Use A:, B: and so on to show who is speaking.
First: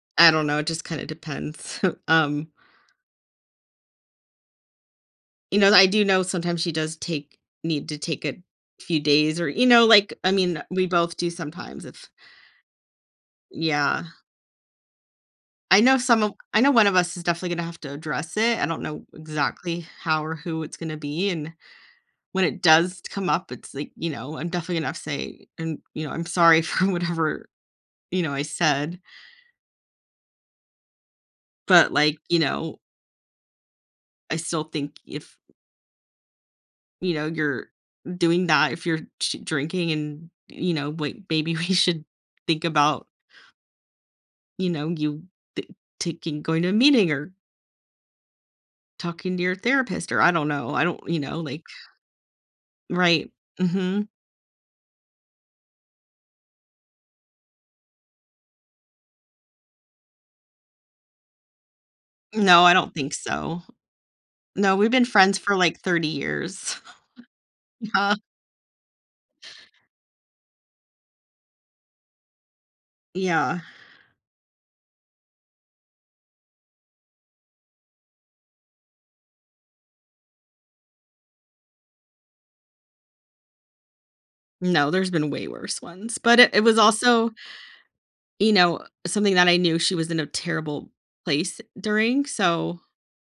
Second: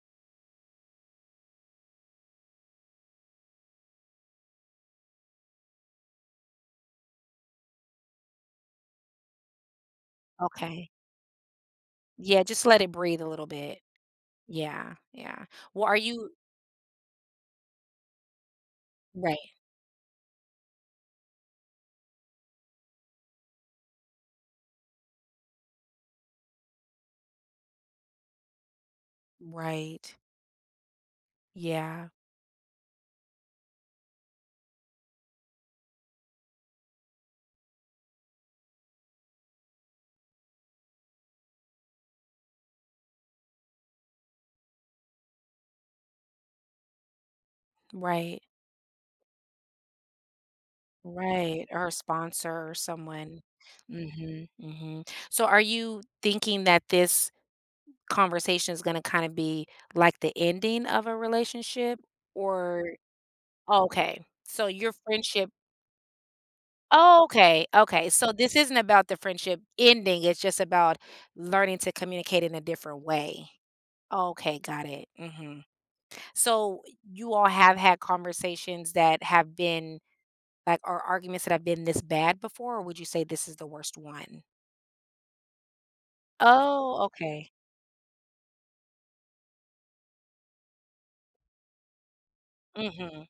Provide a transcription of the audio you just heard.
A: I don't know. It just kinda depends, um You know that I do know sometimes she does take need to take a few days or you know, like, I mean, we
B: Okay.
A: both do sometimes if
B: Yeah, just let it breathe a little bit.
A: Yeah.
B: Yeah, yeah.
A: I
B: Well, are
A: know some
B: you
A: of I know one of us is definitely gonna have to address it. I don't know
B: Right.
A: exactly how or who it's gonna be, and when it does come up, it's, like, you know, I'm definitely gonna have say, and, you know, "I'm sorry for whatever, you know, I said"
B: Right.
A: but,
B: Yeah.
A: Iike, you know “I still think if“ ”you know, you're doing that, if you're sh drinking and, you know, wai maybe we should think about“ ”you know, you ta taking, going to a meeting or“
B: Right.
A: “talking to your therapist,” or I don't know. I don't you know, like
B: Right. Or a sponsor or
A: Right,
B: someone.
A: mhm.
B: Mhm, mhm. So, are you thinking that this conversation is gonna kinda be, like, the ending of a relationship
A: No, I
B: or
A: don't think so.
B: Oh, okay. So,
A: No, we've
B: your
A: been friends
B: friendship
A: for, like, 30 years.
B: Oh, okay, okay. So, this isn't about the friendship ending. It's just about learning to communicate in a different way.
A: Yeah.
B: Oh, okay, got it, mhm. So, you all have had conversations that have been like, or arguments that have been this bad before or would you say this is the worst one?
A: No, there's been way worse ones., but it it was
B: Oh,
A: also
B: okay.
A: you know, something that I knew she was in a terrible place during, so
B: Mhm.